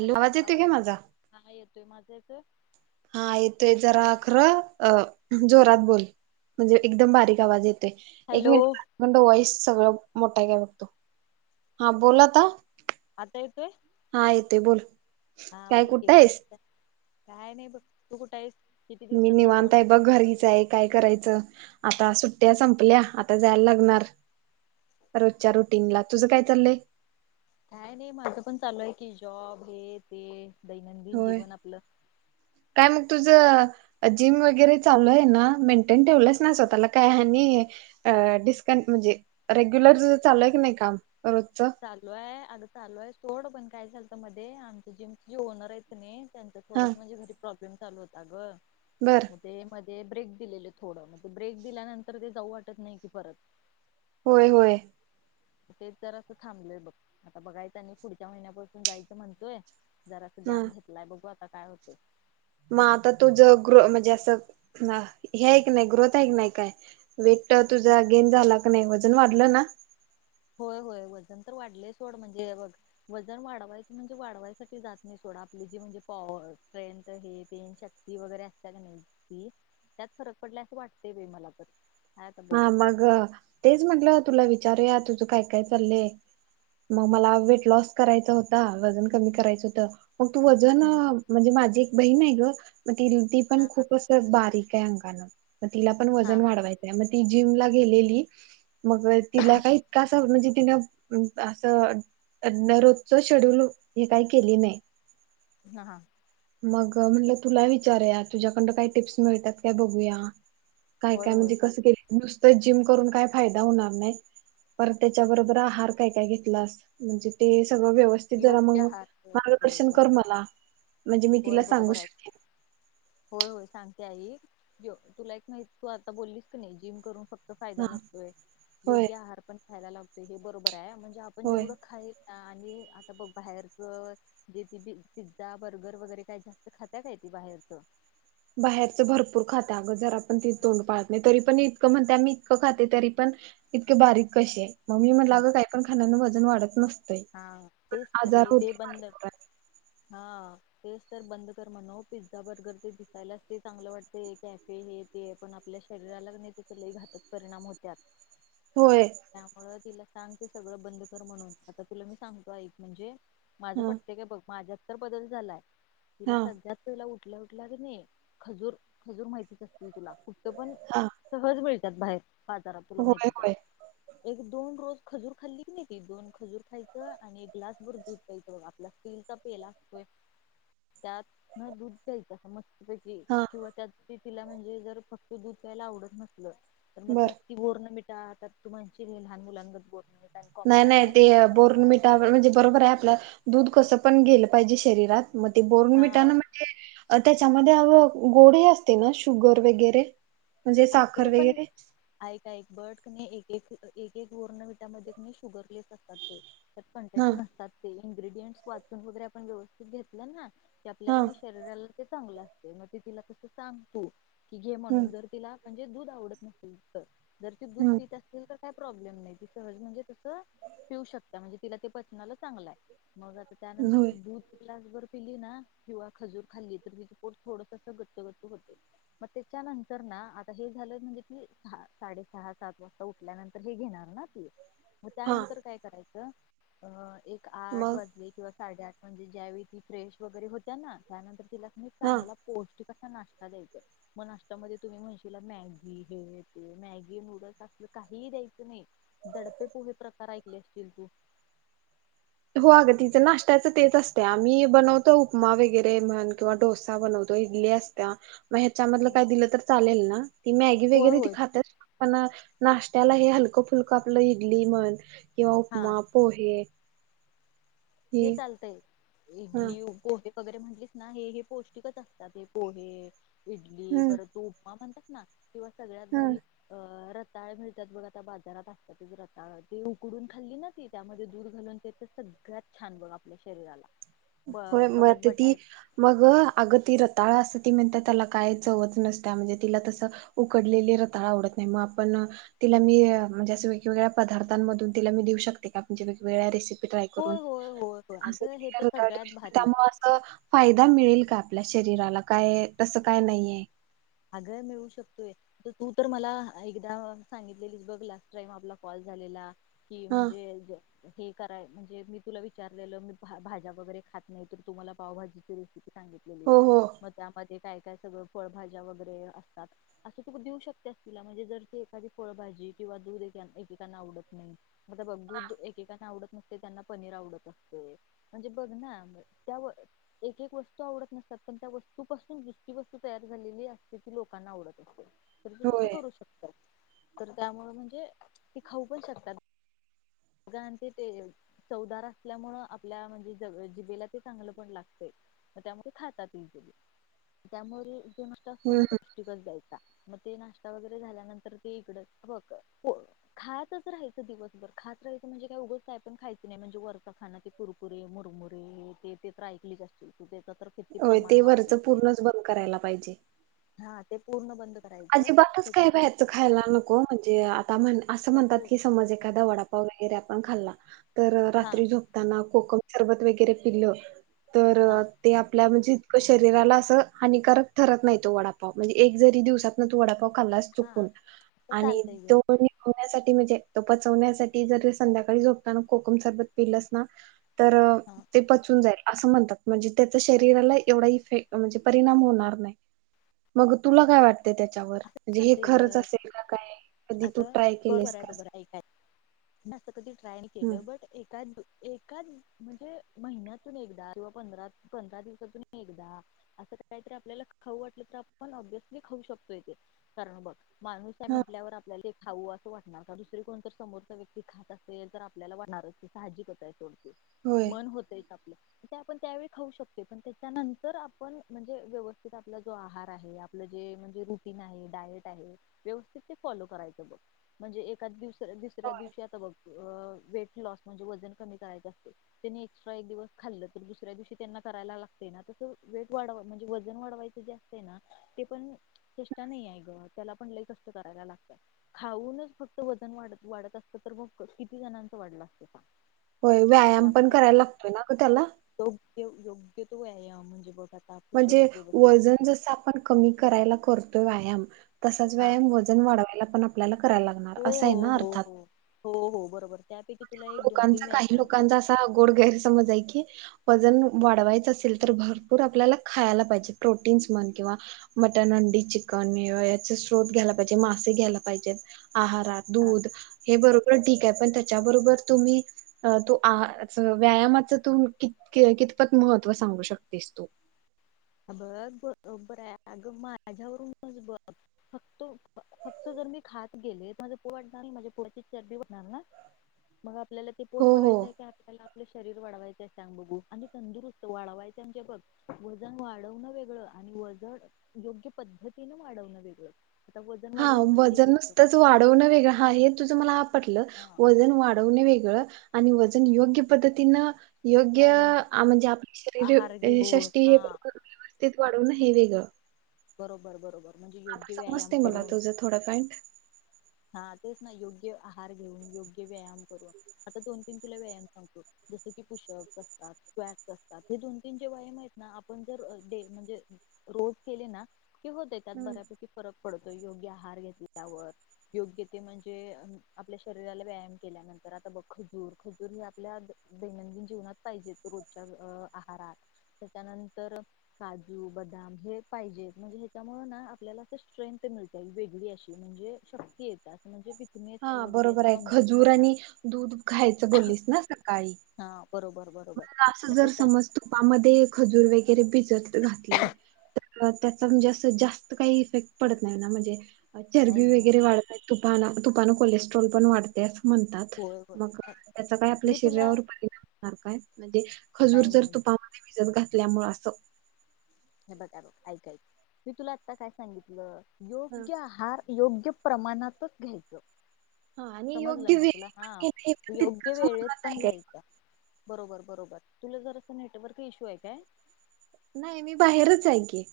Hello येतोय काय आवाज माझा हा येतोय माझा? [inaudible] हा येतोय जरा खरं अ जोरात बोल म्हणजे एकदम बारीक आवाज येतो. एक हॅलो मिनिट तिकडं वाईस सगळं मोठाय काय बघतो हा बोल आता आता येतोय? ते बोल हा बोलकी कुठं काय आहेस म्हणताय? काय नाही बघ तु कुठं आहेस? किती मी दिवसात ना फोन निवांताय बघ घरीच आहे काय करायचं? आता सुट्ट्या संपल्या आता जायला लागणार रोजच्या रुटीन ला तुझं काय चाललंय? काय नाही माझं पण चालू आहे की जॉब हे ते दैनंदिन जीवन आपलं. तुझ जिम वगैरे चालू आहे ना मेंटेन ठेवलंच ना स्वतःला काय ह डिस्कं म्हणजे रेग्युलर तुझं चालू आहे की नाही काम? रोजचं चालू आहे आग चालू आहे सोड बंद काय चालतं मध्ये आमचं जिमचे जे ओनर आहेत कि नाही! त्यां हा थोड म्हणेज घरी प्रॉब्लेम ल होता ग बर मग ते म ते ब्रेक दिलेले थोडं मग ब्रेक दिल्यानंतर ते जाऊ वाटत नाही कि परत होय होय ते तर असं थांबलंय बघ आता बघायचनी पुढच्या महिन्यापासून जायचं म्हणतोय, जरा अस हा ग्याप घेतलाय बघू आता काय होतंय. मग आता तुझं ग्रो म्हणजे असं हे नाही ग्रोथ आहे नाही काय वेट तुझा गेन झाला का नाही वजन वाढलं ना होय होय वजन तर वाढले सोड म्हणजे वजन वाढवायच म्हणजे वाढवायसाठी जात नाही सोड आपली जी म्हणजे पॉवर स्ट्रेंथ हे पेन शक्ती वगैरे असत का नाही ती त्यात फरक पडला असं वाटते मला तर काय आता हा बघू मग तेच म्हंटलं तुला विच विचारूया तुझ काय काय चाललंय मग मला वेट लॉस करायचा होता वजन कमी करायचं होतं मग तू वजन हम्म म्हणजे माझी एक बहीण आहे ग, मग ति ती पण हा हा खूप असं बारीक आहे अंग गाणं मग तिला पण हा वजन हा वाढवायचं ती जिमला गेलेली मग तिला का इतका अस म्हणजे तिनं असं रोजच शेड्यूल हे काही केले नाही, हा हा मग म्हणलं तुला विचारत तुझ्याकडं काही टिप्स मिळतात काय बघूया, होय होय सांग न जिम करून काय फायडा होणार नाही परत त्याच्याबरोबर आहार काय घेतलास म्हणज वव ज योग्य आहार होय होय मार्गदर्शन कर बरोबर मला म्हणजे मी होय तिला सांगू बरोबर शके ते ऐक तुला एक नाही तू आता बोललीस क नाही जिम करून फक्त फायदा हा नसतोय होय योग्य आहार पण खायला लागतय हे बरोब म्हणजे आपण होय जेवढं खा ह आणि बघ बाहेरच जे ती पिझ्झा बर्गर वगैरे काही जास्त खाता काय त बाहेरच बाहेरचं भरपूर खातं अगं जर आप पण ती तोंड पाहत नाही तरी पण इतकं म्हणते आम्ही इतकं खाते तरी पण इतके बारीक कसे मम्मी म्हणलालंं काही पण खाण्यांन वजन वाढत मस्त हा तेच तरी ते बंद भरपूर हा तेच तर बंद कर म्हण पिझ्झा बर्गर ते दिसायलाच ते चांगलं वाटत कॅफे हे ते पण आपल्या शरीराला नाही ते सग घातक परिणाम होत्यात होय त्यामुळं दिलं सांग ते सगळं बंद कर म्हणून आता तुला मी सांगतो एक म्हणजे माझं हा पटते काय बघ माझ्या बदल झालाय तिला हा सध्याच तुला उठल्या उठल्या कणी खजूर खजूर माहितीच असतील तुला कुटपण हा सहज भे च्यात बाहेर बाजरात तुला होय माहितीच होय एक दोन रोज खजूर खाल्ली की नाही दोन खजूर खायचं आणि ग्लास भर दुध प्यायचं आपला स्टीलचा पला असतोय त्यात न दूध प्यायच मस्तीपैकी हा किंवा त्या तिला म्हणजे जर फक् दुध प्यायला आवडत नस मग बर त्यात ती बॉर्नविटा त्या तू म्हणशील हे लहान मुलांगत बोल नाही नाही ते बोर्नविटा म्हणजे बरोबर आहे आपल दूध कसं पण गेलं पाहिजे शरीरात मग ते बोर्न विटा हा ना म्हणजे त्याच्यामध्ये गोडे असते ना शुगर वगैरे म्हणजे साखर असते पण वगैरे एक एक बट कणी एक एक एक एक बॉर्नविठामध्ये शुगर लेस असतात ते कन्टेन्ट हा नसतात ते इनग्रेडियंटस वाचून वगैरे आपण व्यवस्थित घेतलं ना क हा आपल्याकनी शरीराला ते चांगलं ते मग ते तिला तसं सांग तु की घे हम्म म्हणून जर तिला म्हणजे दूध आवडत नसेल तर जर ते दूध हम्म पत असतील तर काय प्रॉब्लेम नाही त सहज म्हणजे तस पिऊ शकता म्हणजे तिला ते पचनाला चांगलं आहे मग आता त्यानंतर होय त दूध ग्लासभर पीली ना किंवा खजूर खाल्ली तर तर थोड गच्च गच्च होते मग त्याच्यानंतर ना हे झालं म्हणजे ती सहा साडे सहा सात वाजता उठल्यानंतर हे घेणार ना ती मग हा त्यानंतर काय करायचं ह एक [unintelligible] आठ मग वाजले किंवा.. साडेआठ म्हणजे ज्यावेळी ती फ्रेश वगैरे होत्या ना? त्यानंतर.. तिला एक हा चांगला पोस्ट.. नाश्ता द्यायचाय मग नाश्त्यामध्ये तुम्ही म्हणशील.. तिला मॅगी हे ते, मॅगी नूडल्स असलं काहीही द्यायचं नाही, दडपे पोहे प्रकार ऐकले असतील तू हो अगं, तिचं नाश्त्याचं तेच असते. आम्ही बनवतो उपमा वगैरे म्हण किंवा डोसा बनवतो इडली असत्या.. मग ह्याच्यामधलं काय दिलं तर चालेल ना? ती मॅगी होय वगैरे ती होय खातत पन.. नाश्त्याला हे हलकं-फुलकं आपलं इडली म्हण.. किंवा हा उपमा, पोहे, हे चालतंय ह इडली उ पोहे.. वगैरे म्हटलीस ना हे हे पौष्टिकच असतात हे पोहे, इडली हम्म पर तू उपमा म्हणता दिव [unintelligible] सगळ्यात हम् भरी.. अं.. रताळं मिळतात बघ आता बाजारात असतातच रताळं ते उकडून खाल्ली ना ती त्यामध्ये दूध घालून ते तर सगळ्यात.. छान बघ आपल्या शरीराला ब होय, मग परत ती बटाट मग अग ती रताळा अस ती म्हणते त्याला काय चवच नसते म्हणजे तिला तसं उकडलेली रताळं आवडत नाही मग आपण तिला मी म्हणजे असे वेगवेगळ्या पदार्थांमधून तिला मी देऊ शकते का? म्हणजे वेगवेगळ्या रेसिपी.. ट्राय करून.. होय होय होय होय असं अगं हे तर सगळ्यात भारी त्यामुळं असं फायदा मि मिळेल का आपल्या शरीराला काय तसं काय नाहीये? अगं मिळू शकतेय, तू तर मला एकदा सांगितलेली बघ लास्ट टाईम आपला कॉल झालेला. कि हा म्हणजे हे कराय, म्हणजे मी तुला विचारलेलं मी भाज्या वगैरे खात नाही तर तुम्हाला पावभाजीची रेसिपी हो सांगलेली हो. मग त्यामध्ये काय.. त्या सगळं फळभाजी.. ज्या वगैरे असतात असं तु देवू शकतेस तिला म्हणजे जर एखादी फळजी किंवा दुधना ऐकेकांना आवडत नाही. आता बघू तु एकेकांना आवडत नाही. ते त्यांना पनीर आवडत असतय म्हणजे बघ ना, एक-एक वस्तू आवडत नसतात पण त्या वस्तू पासून दुसरी वस्तू तयार.. झालेली असते की लोकांना आवडत असते. तर तू कसं होय करू शकतं.. तर त्यामुळे म्हणजे ती खाऊ पण शकतात. अगदी चवदार असल्यामुळे ते आपल्या जिभेला चांगले चव लागते त्यामुळे खातात असत हम्म ना हम्म पुष्टिकच जाय नाश्ता वगैरे झाल्यानंतर ते इड बघ खाच राहाच दिवसभर ख म्हणजे काय उघगच काय पण खायच नाही म्हणजे वरचा खाना क कुरकुरे मुरमुररी ते्र ऐकलीच असतील त ते. होय ते वरच पूर्णच बंद करायला पाहिजे. हा ते पूर्ण बंद. करायचं अजिबातच काही त्याच्यानंतर व्यायचं खायला नको म्हणजे आता म्हण असं म्हणतात नको की समज एखादा वडापाव वगैरे आपण खाल्ला तर हा रात्री झोपताना कोकम शरबत वगैरे पिल्ल तर हा ते आपल्या म्हणजे. शरीरा अस हक ठरत नाही तो शरीराला असं वडापाव म्हणजे एक जरी दिवसात तो वडापाव खाल्ला हा चुकून आता चालतंय ग म्हणजे तो पचवण्यासाठी जर संध्याकाळी झोपता ना कोकम सबत पलस ना तर हा ते पचून जाईल असं म्हणतात म्हणजे त्याचा शरीराला एवढा इफेक् म्हणजे परिणाम होणार नाही मग तुला काय वाटत. [unintelligible] म्हणजे हे चालतंय ग खरच असेल का काय कधी तू अगं ट्राय बरोबर केलेस आहे का... बरोबर आहे ऐकाय जास्त कधी ट्राय नाही हम्म केलं बट ए एकाच म्हणजे महिन्यातून एकदा किंवां पंधरा दिवसातून एकदा असं काहीतरी आपल्याला खाऊ वाटलं तर आपण ब्यसली खाऊ शकतो. कारण बत माणूस काय हा म्हटल्यावर आपल्या लेख खाऊ असं वाटणार का दुसर कोण तर समोरचा व्यक्ती खात असेल तर आपल्याला वाटणारच ते साहजिक आहे. होय. मन होतय का. ते आपण त्यावेळी खाऊ शकतोय पण त्याच्यानंतर आपण म्हणजे व्यवस्थित आपला जो आहार आहे आपल जे म्हणजे की नाही डायट आहे ते व्यवस्थित फॉलो करायचं बघ, म्हणजे एखाद्या दिवशी दुसऱ्या दिवशी आता बघ अ वेट लॉस म्हणजे वजन कमी करायच असत त्यांनी एक्स्ट्रा एक दिवस खाल्लं तर दुसऱ्या दिवशी त्यांना करायला लागते ना तस वेट वाढ म्हणजे वजन वाढवायच जे असते ना ते पण.. चेष्टा नाही आहे ग त्याला पण लई कष्ट करायला लागतय खाऊनच फक्त वजन वाढत वाढत असतं तर मग किती जणांच वाढलं असतं सांग. होय व्यायाम पण त्यामुळं करायला लागतोय ना ग त्याला. योग्य तो व्यायाम म्हणजे बघ आता पुषप म्हणजे व्यवस्थित वजन जस आपण कमी करायला कर तो व्यायाम तसाच हा व्यायाम वजन वाढवायला पण आपल्याला करायला लागणार हो असं हो आहे ना हो अर्थात. हो हो हो बरोबर त्यापैकी तुला एक दोन तीन लोकांचा काही व्यायामांच लोकांचा असा गोड गैरसमज आहे की वजन वाढवायचं असेल तर भरपूर आपल्याला खायला पाहिजे. प्रोटीन्स म्हण किंवा मटन, अंडी, चिकनं याचे स्रोत घ्यायला पाहिजे मासे घ्यायला पाहिजेत. आहारात हा दूध हे बरोबर डी त्याचा त्याच्याबरोबर तुम्ही तू आ व्यायामाच तू क कितपत महत्व सांगू शकतीस तू? बघ ब बरोबर आहे. माझ्यावरून बघ फक्त फक्त जर मी खात गेले, तर माझ पोट वाढणार, माझ्या पोटाची चरबी वाढणार ना मग आपल्याला ते पोट हो हो वाढवायच आहे काय आपल्याला आपल्या शरीर वाढवायच आहे सांग बघू आणि तंदुस्त वाढवायचे आहे म्हणजे बघ, व वजन वाढवणं वेगळं आणि वजन योग्य पद्धतीन वाढवणं वेगळं. आता वजन हा वाढवणं म्हणजे एक वजन एक नुसतंच वाढवणं वेगळं हा हे तुझं मला पटलं, हा वजन वाढवण वेगळं आणि वजन योग्य पद्धतीन योग्य वाढवण म्हणजे आपले आहार शरीर घेऊन षष्टी हे [inaudible] हा व्यवस्थित वाढवणं हे वेगळं. बरोबर बरोबर. म्हणजे आता योग्य व्यायाम समजते मला करून तुझं थोडं पॉईंट. हा तेच ना योग्य आहार घेऊन, योग्य व्यायाम करून, आता दोन तीन तुला व्यायाम सांगतो जस की पुशप् असतात, स्ॅस असतात हे दोन तीन जे व्यायाम आहेत ना आपण जर डे म्हणजे रोज केले ना की होतय त्यात हम्म. बऱ्यापैकी फरक पडतोय योग्य आहार घेतल्यावर योग्य ते म्हणजे, आपल्या शरीराला व्यायाम केल्यानंतर आता बघ खजूर खजूर हे आपल्या दैनंदिन जीवनात पाहिजेत रोजच्या आहारात. त्याच्यानंतर काजू बदाम हे पाहिजेत म्हणजे ह्याच्या मुळे ना आपल्याला अस स्ट्रेंथ मिळते वेगळी अशी म्हणजे श की येतात म्हणजे थी हा बरोबर आहे खजूर आणि दूध खायचं बोललीस ना सकाळी. हा बरोबर बरोबर मग अस जर त्याच्या समज तुपामध्ये खजूर वगैरे भि जवून त्यात घातले. त्याचं म्हणजे अस जास्त काही इफेक्ट पडत नाही ना म्हणजे नाही चरबी ग वगैरे वाढतय तुफान तुपान कोलेस्ट्रॉल पण वाढते. म्हणतात होय होय मग अ, त्याचा काय आपल्या मी तुला शरीरावर फयदा होणार काय म्हणजे खजूर नाही जर नाही तुपामध्ये भिजत घ आपल्यामुळे अस असो हे बघा ऐकऐक मी तुला आत्ता काय सांगितलं. हा योग्य आहार योग्य प्रमाणातच घ्यायचं. हा आणि योग्य समजलं ना तुला वेळ हा पण योग्य वेळेत तितकच पण आहे का? घ्यायचा बरोबर बरोबर तुला जर अस नेटवर्क इश्यू आहे का? नाही मी बाहेरच आहे की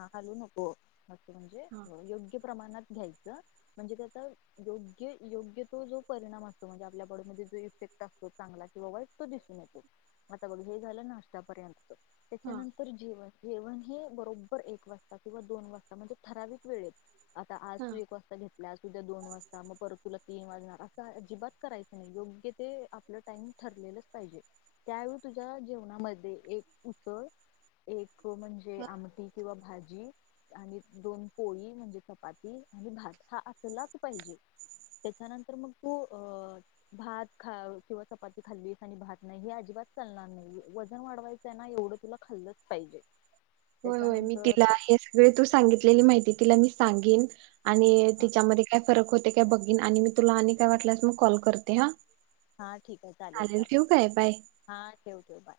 हालू नको. हा [unintelligible] प्रमाणात घ्यायच म्हणजे त्याचा योग्य योग्य तो जो परिणाम असतो म्हणजे आपल्या बॉडीमध्ये जो इफेक्ट असतो चांगला किंवा वाईट तो दिसून येतो आता बघ हे झालं नाशतापर्यंत हा त्याच्यानंतर जेवण जेवण हे बरोब बर एक वाजता किंवा दोन वाजता म्हणजे ठराविक वेळेत. आता आज हा तू एक वाजता घेतला उद्या दोन वाजता मग परत तुला तीन वाजणार असं अजिबात करायचं नाही योग्य ते आपलं टाइम ठरलेलंच पाहिजे त्यावेळी तुझ्या जेवणामध्ये एक उसळ एक हो म्हणजे हा आमटी किंवा भाजी आणि दोन पोळी म्हणजे चपाती आणि भात हा असलाच पाहिजे त्याच्यानंतर मग तू अ भात खा किंवा चपाती खाल्लीस आणि भात नाही हे अजिबात चालणार नाही वजन वाढवायचं आहे ना एवढं तुला खाल्लच पाहिजे. होय होय मी त्याच्यानंतर तिला हे सगळे तू सांगितलेली माहिती तिला मी सांगेन आणि हा तिच्यामध्ये काय फरक होत ते काय बघिन आणि मी तुला आणि काय वाटल्यास मग कॉल करते हा हा ठीक आहे चालेल चालेल ठेवू काय बाय. हा ठेव ठेव बाय.